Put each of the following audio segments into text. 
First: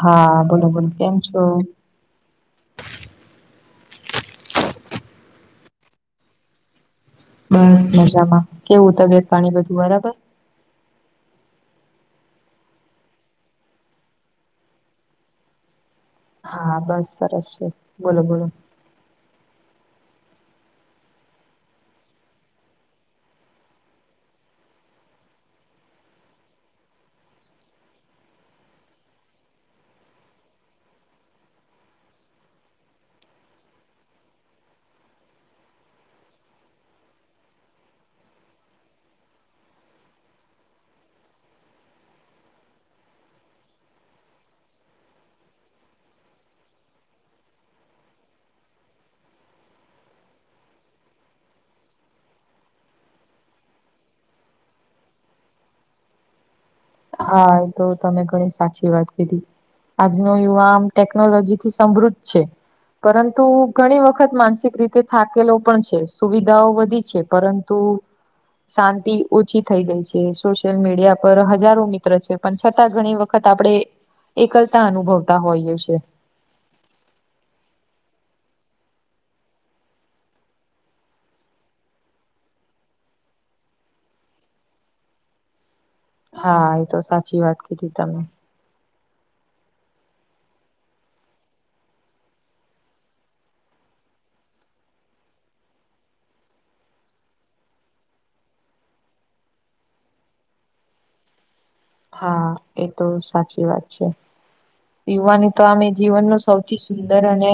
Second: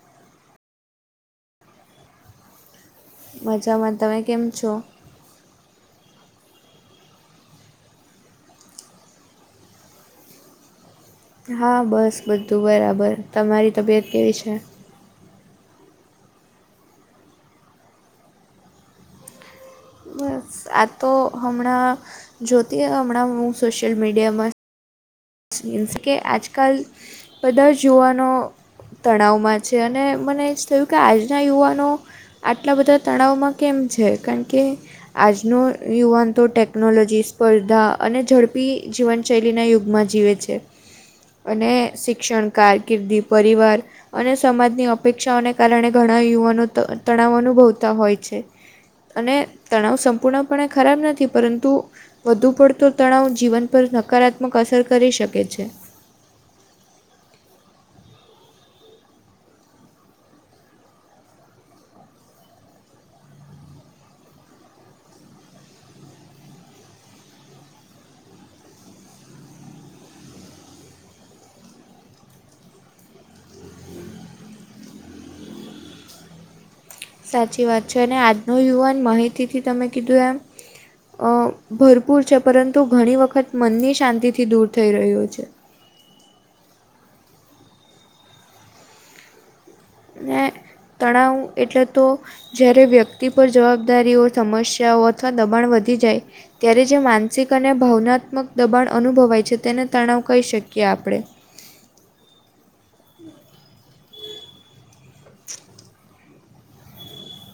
હા બોલો બોલો કેમ છો! મજામાં તમે કેમ છો. બસ મજામાં કેવું તબિયત પાણી બધું બરાબર. હા બસ બધું બરાબર તમારી તબિયત કેવી છે. હા બસ સરસ છે બોલો બોલો. બસ આ તો હમણાં જોતી હમણાં હું સોશિયલ મીડિયામાં કે આજકાલ બધા યુવાનો તણાવમાં છે અને મને એ જ થયું કે આજના યુવાનો આટલા બધા તણાવમાં કેમ છે કારણ કે આજનો યુવાન તો ટેકનોલોજી સ્પર્ધા અને ઝડપી જીવનશૈલીના યુગમાં જ જીવે છે અને શિક્ષણ કારકિર્દી પરિવાર અને સમાજની અપેક્ષાઓને કારણે ઘણા યુવાનો તણાવ અનુભવતા હોય છે. અને તણાવ સંપૂર્ણપણે ખરાબ નથી પરંતુ વધુ પડતો તણાવ જીવન પર નકારાત્મક અસર કરી શકે છે. હા તો તમે ઘણી સાચી વાત કીધી. આજનો યુવા આમ ટેકનોલોજી થી સમૃદ્ધ છે. પરંતુ ઘણી વખત માનસિક રીતે થાકેલો પણ છે સુવિધાઓ વધી છે પરં તું શાંતિ ઓછી થઈ ગઈ છે સોશિયલ મીડિયા પર હજ હજારો મિત્ર છે પણ છતાં ઘણી વખત આપણે એકલતા અનુભવતા હોઈએ છીયે. સાચી વાત છે અને આજનો યુવાન માહિતીથી તમે કીધું એમ ભરપૂર છે પરંતુ ઘણી વખત મનની શાંતિથી દૂર થઈ રહ્યો છે. હા એ તો સાચી વાત કીધી તમે. ને તણાવ એટલે તો જ્યારે વ્યક્તિ પર જવાબદારીઓ સમસ્યાઓ અથવા દબાણ વધી જાય ત્યારે જે માનસિક અને ભાવનાત્મક દબાણ અનુભવાય છે તેને તણાવ કહી શકીએ આપણે. હા એ તો સાચી વાત છે. યુવાની તો અમે જીવન ન સૌથી સુંદર અને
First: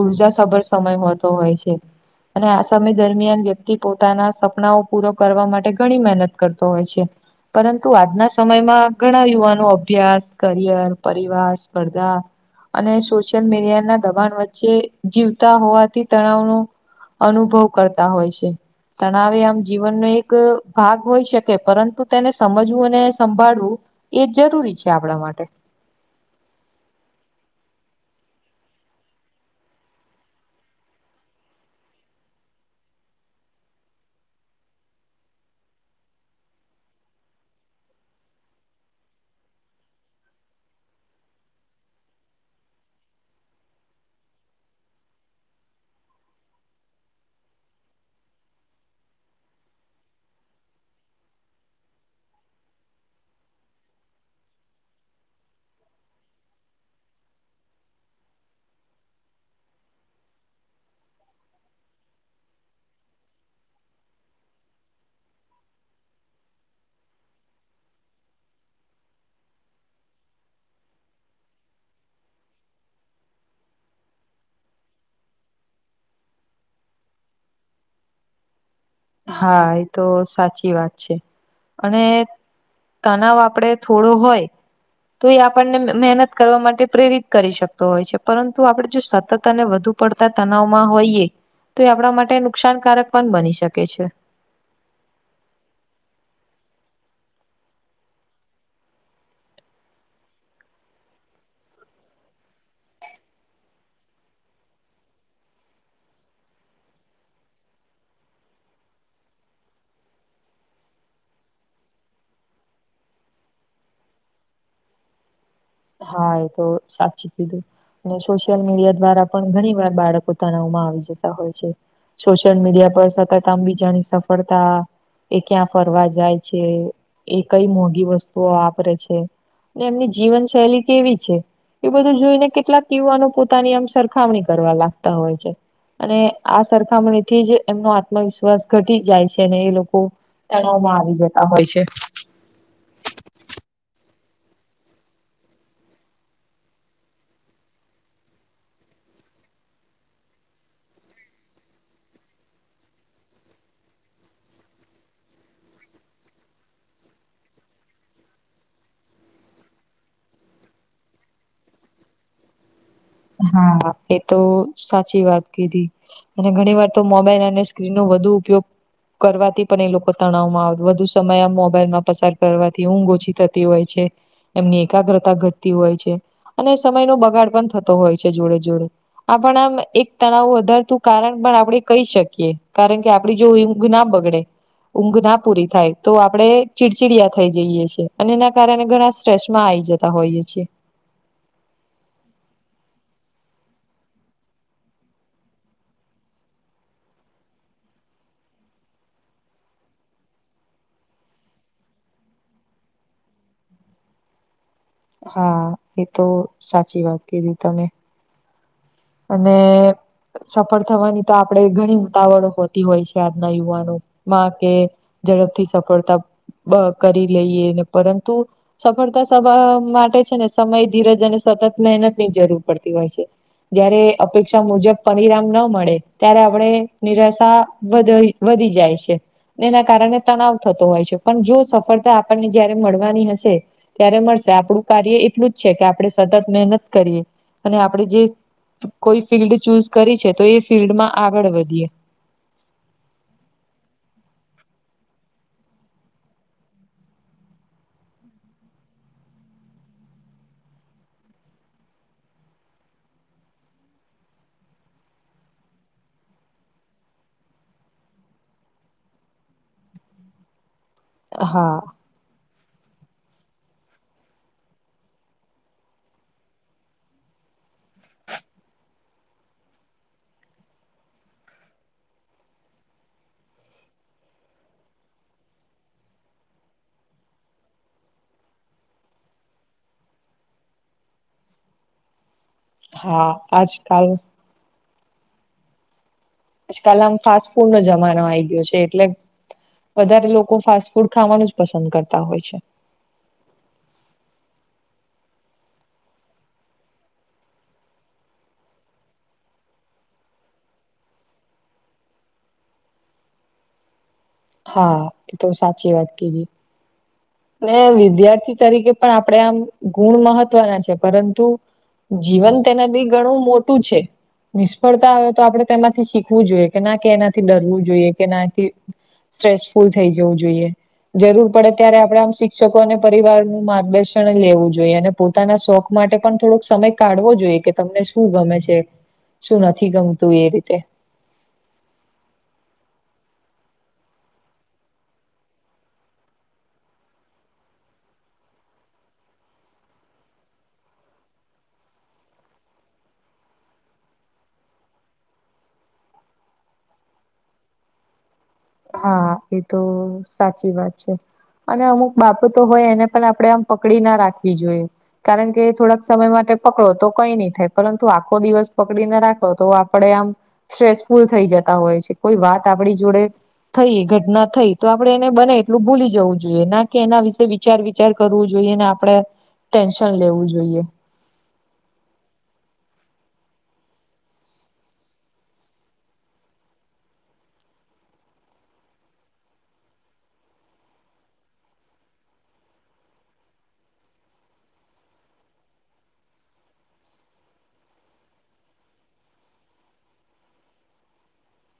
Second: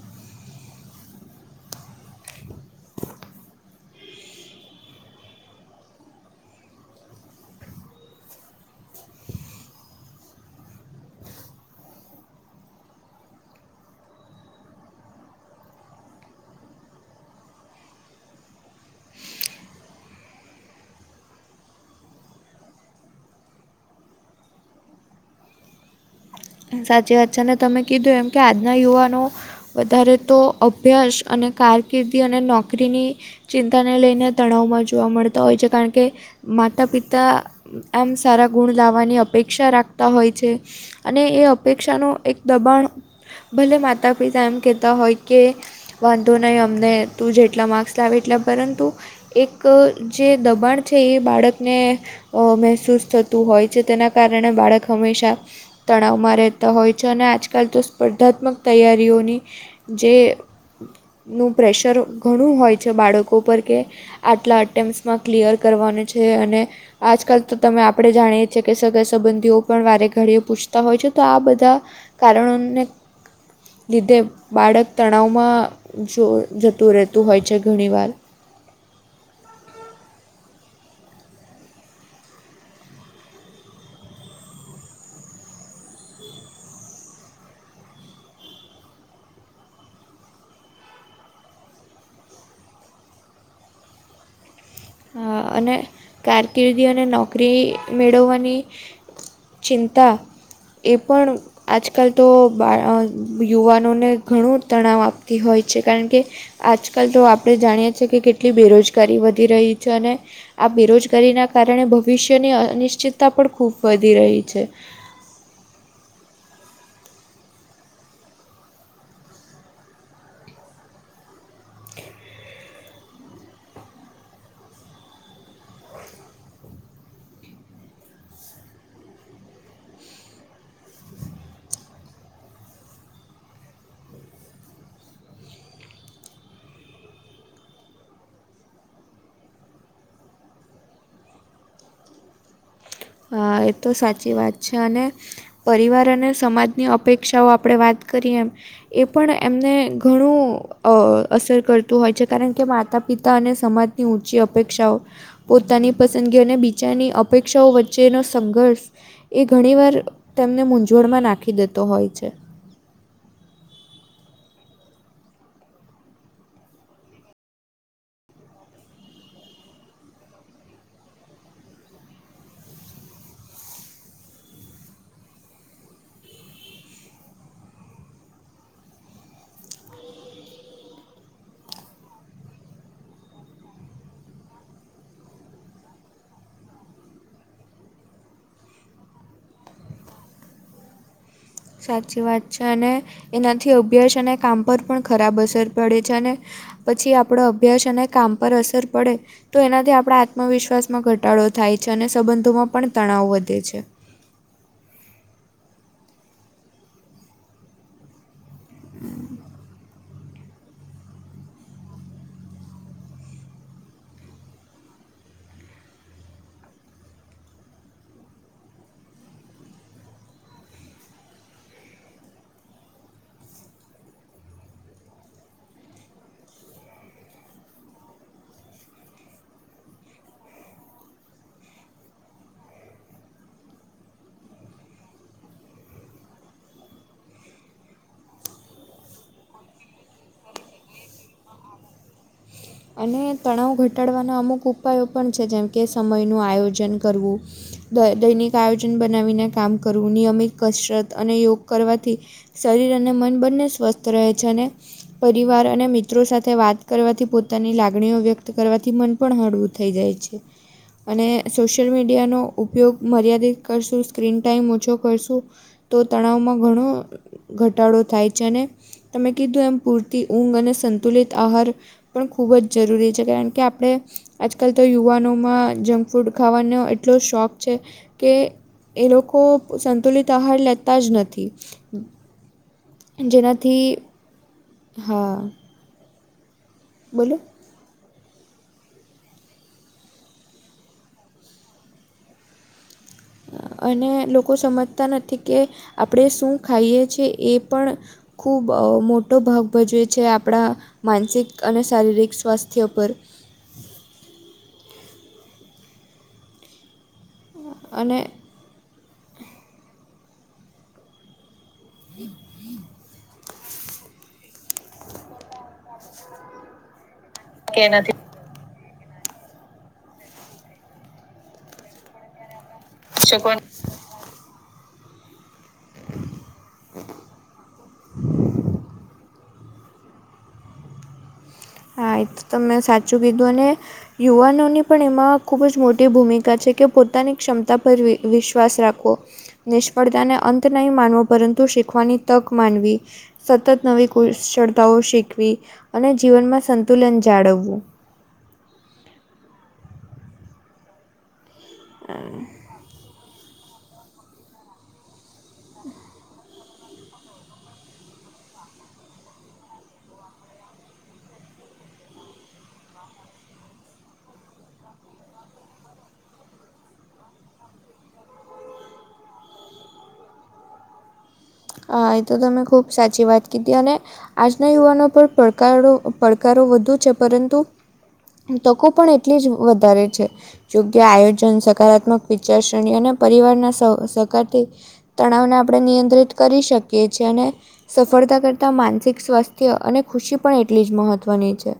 ઉર્જા સભર સમય હોતો હોય છે. અને આ સમય દરમિયાન વ્યક્તિ પોતાના સપનાઓ પૂરો કરવા માટે ઘણી મહેનત કરતો હોય છે. પરંતુ આજના સમય માં ઘણા યુવાનો અભ્યાસ કરિયર પરિવાર સ્પર્ધા અને સોશિયલ મીડિયા ના દબાણ વચ્ચે જીવતા હોવાથી તણાવનો અનુભવ કરતા હોય છે. તણાવે આમ જીવનનો એક ભાગ હોય શકે પરંતુ તેને સમજવું અને સંભાળવું એ જરૂરી છે આપણા માટે. સાચી વાત છે અને તમે કીધું એમ કે આજના યુવાનો વધારે તો અભ્યાસ અને કારકિર્દી અને નોકરીની ચિંતાને લઈને તણાવમાં જોવા મળતા હોય છે કારણ કે માતા પિતા આમ સારા ગુણ લાવવાની અપેક્ષા રાખતા હોય છે. અને એ અપેક્ષાનું એક દબાણ ભલે માતા પિતા એમ કહેતા હોય કે વાંધો નહીં અમને તું જેટલા માર્ક્સ લાવે એટલા પરંતુ એક જે દબાણ છે એ બાળકને અ મહેસૂસ થતું હોય છે તેના કારણે બાળક હંમેશા તણાવમાં રહેતા હોય છે અને આજકાલ તો સ્પર્ધાત્મક તૈયારીઓની જે નું પ્રેશર ઘણું હોય છે બાળકો પર કે આટલા અટેમ્પ્સમાં ક્લિયર કરવાની છે અને આજકાલ તો તમે આપડે જાણીએ છીએ કે સગા સંબંધીઓ પણ વારે ઘડીએ પૂછતા હોય છે તો આ બધા કારણોને લીધે બાળક તણાવમાં જો જતું રહેતું હોય છે ઘણીવાર. હા એ તો સાચી વાત છે અને તનાવ આપડે થોડો હોય તો એ આપણને મહેનત કરવા માટે પ્રેરિત કરી શકતો હોય છે પરંતુ આપણે જો સતત અને વધુ પડતા તનાવમાં હોઈએ તો એ આપણા માટે નુકસાનકારક પણ બની શકે છે. અને કારકિર્દી અને નોકરી મેળવવાની ચિંતા એ પણ આજકાલ તો બા યુવાનોને ઘણું તણાવ આપતી હોય છે કારણ કે આજકાલ તો આપણે જાણીએ છીએ કે કેટલી બેરોજગારી વધી રહી છે અને આ બેરોજગારીના કારણે ભવિષ્યની અનિશ્ચિતતા પણ ખૂબ વધી રહી છે. હા એ તો સાચી કીધું. અને સોશિયલ મીડિયા દ્વારા પણ ઘણી વાર બાળક તાણાવમાં આવી જતા હોય છે. સોશિયલ મીડિયા પર સતત આમ બીજાની સફળતા એ ક્યાં ફરવા જાય છે એ કઈ મોઘી વસ્તુઓ વાપરે છે એમની જીવન શૈલી કેવી છે? એ બધું જોઈને કેટલાક યુવાનો પોતાની આમ સરખામણી કરવા લાગતા હોય છે. અને આ સરખામણી થી જ એમનો આત્મવિશ્વાસ ઘટી જાય છે અને એ લોકો તણાવમાં આવી જતા હોય છે. એ તો સાચી વાત છે અને પરિવાર અને સમાજની અપેક્ષાઓ આપણે વાત કરીએ એમ એ પણ એમને ઘણું અસર કરતું હોય છે કારણ કે માતા પિતા અને સમાજની ઊંચી અપેક્ષાઓ પોતાની પસંદગીઓ અને બિચારની અપેક્ષાઓ વચ્ચે જેનો સંઘર્ષ એ ઘણીવાર તેમને મૂંઝવણમાં નાખી દેતો હોય છે. હા એ તો સાચી વાત કીધી. અને ઘણી વાર તો મોબાઈલ અને સ્ક્રીન નો વધુ ઉપયોગ કરવાથી પણ એ લોકો તણાવમાં આવ વધુ સમય આ મોબાઈલ માં પસાર કરવાથી ઊંઘ ઓછી થતી હોય છે. એમની એકાગ્રતા ઘટતી હોય છે અને સમયનો બગાડ પણ થતો હોય છે જોડે જોડે. આપ આમ એક તણાવ વધારતું કારણ પણ આપણે કહી શકીએ કારણ કે આપડી જોઈ ના બગડે. ઊંઘ ના પૂરી થાય તો આપડણે ચીડચીડિયા થઈ જઈએ છેએ અને એના કારણે ઘણા સ્ટ્રેસમાં આ આવી જતા ત હોય જ છે. સાચી વાત છે અને એનાથી અભ્યાસ અને કામ પર પણ ખરાબ અસર પડે છે અને પછી આપણો અભ્યાસ અને કામ પર અસર પડે તો એનાથી આપણા આત્મવિશ્વાસમાં ઘટાડો થાય છે અને સંબંધોમાં પણ તણાવ વધે છે. હા એ તો સાચી વાત કીધી તમે. હમ્મ. અને સફળ થવાની તો આપણેે ઘણી ઉતાવળ હોતી હોય છે આજના યુવાનોમાં કે ઝડપથી સફળતા કરી લઈએ પરંતુ સફળતા સભા માટે છે ને સમય ધીરજ અને સતત મહેનત ની જરૂર પડતી હોય છે. જયારે અપેક્ષા મુજબ પનીરમ ન મળે ત્યારે આપણે નિરાશા બધ વધી જાય છે. એના કારણે તણાવ થતો હોય છે પણ જો સફળતા આપણને જયારે મળવાની હશે ત્યારે મળશે આપડું કાર્ય એટલું જ છે કે આપડણે સતત મહેનત કરીએ અને આપડે જે કોઈ ફિલ્ડ ચૂઝ કરી છે તો એ ફિલ્ડ માં આગળ વધીએ. અને તણાવ ઘટાડવાના અમુક ઉપાયો પણ છે જેમ કે સમયનું આયોજન કરવું. દય દૈનિક આયોજન બનાવીને કામ કરવું નિયમિત કસરત અને યોગ કરવાથી. શરીર અને મન બંને સ્વસ્થ રહે છે અને પરિવાર અને મિત્રો સાથે વાત કરવાથી પોતે પોતાની લાગણીઓ વ્યક્ત કરવાથી મન પણ હળવું થઈ જાય છે અને હા સોશિયલ મીડ મીડિયાનો ઉપયોગ મર્યાદિત કરશું સ્ક્રીન ટાઈમ ઓછો કરશું. તો તણાવમાં ઘણું ઘટાડો થાય છે, અને તમે કીધું એમ પૂરતી ઊંઘ અને સંતુલિત આહાર પણ ખૂબ જ જરૂરી છે કારણ કે આપણે આજકાલ તો યુવાનોમાં જંક ફૂડ ખાવાનો એટલો શોખ છે કે એ લોકો સંતુલિત આહાર લેતા જ નથી. હા, આજ જેનાથી કાલ હા. આજકાલ આમ બોલો ફાસ્ટ ફૂડ નો જમાનો આઈ ગયો છે એટલે વધારે લોકો ફાસ્ટ ફૂડ ખાવાનું જ પસંદ કરતા હોય છે. અને લોકો સમજતા નથી કે આપણે શું ખાઈએ છીએ એ પણ ખૂબ મોટો ભાગ ભજવે છે આપણા માનસિક અને શારીરિક સ્વાસ્થ્ય પર. હા એ તો સાચી વાત કીધી. ને અને વિદ્યાર્થી તરીકે પણ આપણેે આમ ગુણ મહત્વના છે. પરંતુ જીવન તેનાથી ઘણું મોટું છે. નિષ્ફળતા હોય તો આપડણે તેમાંથી શીખવું જોઈએ કે ના કે એનાથી ડરવું જોઈએ કે નાથી સ્ટ્રેસફુલ થઈ જવું જોઈએ જરૂર પડે ત્યારે આપણેે આમ શિક્ષકો અને શકોન પરિવારનું માર્ગદર્શન લેવું જોઈએ અને પોતાના શોખ માટે પણ થોડોક સમય કાઢવો જોઈએ કે તમને શું ગમે છે. શું નથી ગમતું એ રીતે. હા એ તો તો મેં સાચું કીધું અને યુવાનોની પણ એમાં ખૂબ જ મોટી ભૂમિકા છે કે પોતાની ક્ષમતા પર વિશ્વાસ રાખવો. નિષ્ફળતાને અંત નહીં માનવો પરંતુ શીખવાની તક માનવી. સતત નવી કુશળતાઓ શીખવી અને જીવનમાં સંતુલન જાળવવું. હા એ તો સાચી વાત છે, અને અમુક બાબતો હોય એને પણ આપણે આમ પકડી ના રાખવી જોઈએ કારણ કે થોડાક સમય માટે પકડો તો કઈ નહી થાય પરંતુ આખો દિવસ પકડી ના રાખો તો આપડે આમ સ્ટ્રેસફુલ થઈ જતા હોય છે કોઈ વાત આપણી જોડે થઈ ઘટના થઈ તો આપડે એને બને એટલું ભૂલી જવું જોઈએ ના કે એના વિશે વિચાર વિચાર કરવું જોઈએ ને આપણે ટેન્શન લેવું જોઈએ હા એ તો તમે ખુબ સાચી વાત કીધી અને આજના યુવાનો પર પડકારો પડકારો વધુ છે, પરંતુ તકો પણ એટલી જ વધારે છે. યોગ્ય આયોજન સકારાત્મક વિચાર શ્રેણી અને પરિવારના સહ સહકારથી તણાવને આપણે નિયંત્રિત કરી શકીએ છીએ અને સફળતા કરતા માનસિક સ્વાસ્થ્ય અને ખુશી પણ એટલી જ મહત્વની છે.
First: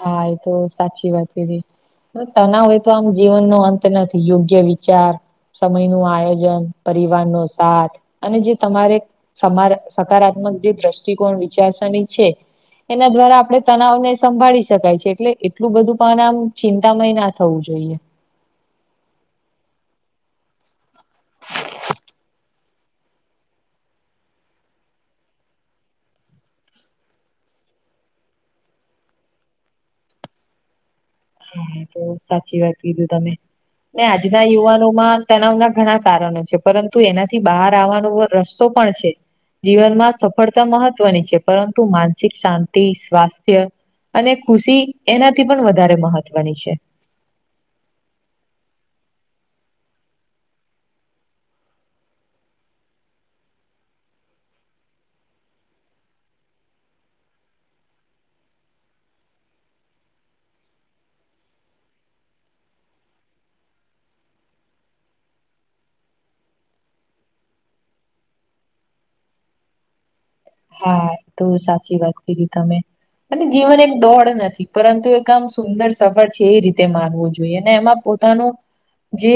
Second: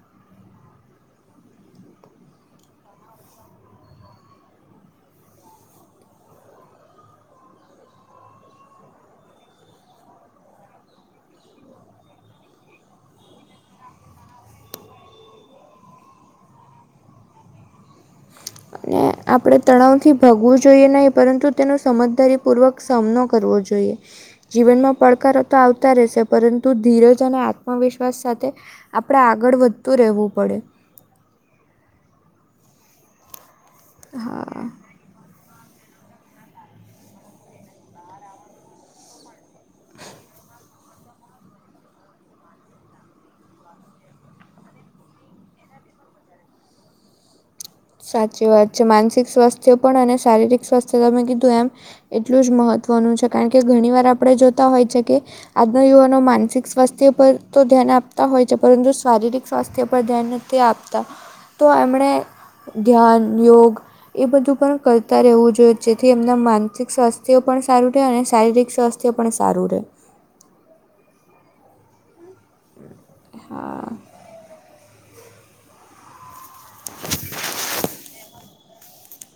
હા એ તો સાચી વાત કીધી. તના હોય તો આમ જીવન ન અંત નથી યોગ્ય વિચાર સમય નું આયોજન પરિવાર નો સાથ અને જે તમારે સમા સકારાત્મક જે દ્રષ્ટિકોણ વિચારસણી છે. એના દ્વારા આપણે તનાવ ને સંભાળીશ શકાય છે એટલે એટલું બધું પણ આમ ચિંતામય ના થવું જોઈએ. અનેને આપણે તણાવથી ભાગવું જોઈએ નહીં પરંતુ તેનું સમજદારીપૂર્વક સામનો કરવો જોઈએ. જીવનમાં પડકારો તો આવતા રહેશે પરંતુ ધીરજ અને આત્મવિશ્વાસ સાથે આપણે આગળ વધતું રહેવું પડે. હા તો સાચી વાત કીધું તમે આજના હા યુવાનો માં તણાવના ઘણા કારણો છે પરંતુ એનાથી બહાર આવવાનો રસ્તો પણ છે. જીવનમાં સફળતા મહત્વની છે પરંતુ માનસિક શાંતિ સ્વાસ્થ્ય અને ખુશી એનાથી પણ વધારે મહત્વની છે. સાચી વાત છે માનસિક સ્વાસ્થ્ય પણ અને શારીરિક સ્વાસ્થ્ય તમે કીધું એમ એટલું જ મહત્વનું છે કારણ કે ઘણી વાર આપણે જોતા હોય છે કે. આજના યુવાનો માનસિક સ્વાસ્થ્ય પર તો ધ્યાન આપતા હોય છે પરંતુ શારીરિક સ્વાસ્થ્ય પર ધ્યાન. તે આપતા તો એમણે ધ્યાન, યોગ. એ બધું પણ કરતા રહેવું જોઈએ જેથી એમના માનસિક સ્વાસ્થ્ય પણ સારું રહેાય અને શારીરિક સ્વાસ્થ્ય. જે પણ સારું રહે. હા તો સાચી વાત કીધી તમે અને જીવન હા. એક દોડ નથી. પરંતુ એક આમ સુંદર સફર છે એ રીતે માનવું જોઈએ ને એમાં પોતાનું. જે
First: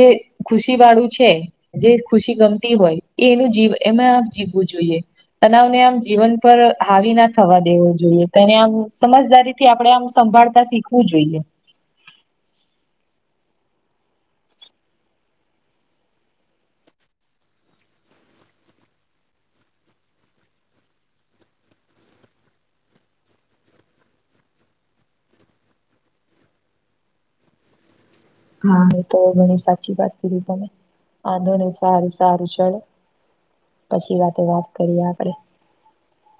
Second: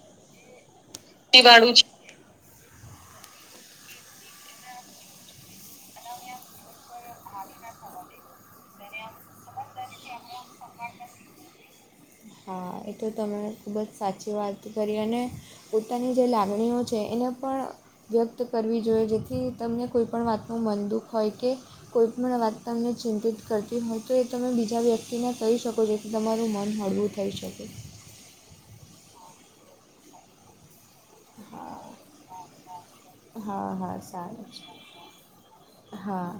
ખુશી વાળું છે વાળું છે. જે ખુશી ગમતી હોય. એ એનું જીવ એમાં આ જીવવું જોઈએ તણાવ ને આમ. જીવન પર હાવી ના થવા દેવો જોઈએ તેને આમ સમજદારી થી આપણે આમ સંભાળતા શીખવું જોઈએ. હા એ તો તમે ખૂબ જ સાચી વાત કરી અને. પોતાની જે લાગણીઓ છે એને પણ વ્યક્ત કરવી જોઈએ જેથી તમને કોઈ પણણ વાતનું મનદુઃખ હોય કે. કોઈ પણણ વાત તમને ચિંતિત કરતી હોય તો એ તમે બીજા વ્યક્તિને કહી શકો જેથી તમારું મન હળવું. થઈ શકે. હા એ તો ઘણી સાચી વાત કીધી તમે. વાંધો ને હા સારું સારું ચડ હા હા પછી વાતે સારું છે વાત કરીએ આપડે. હા.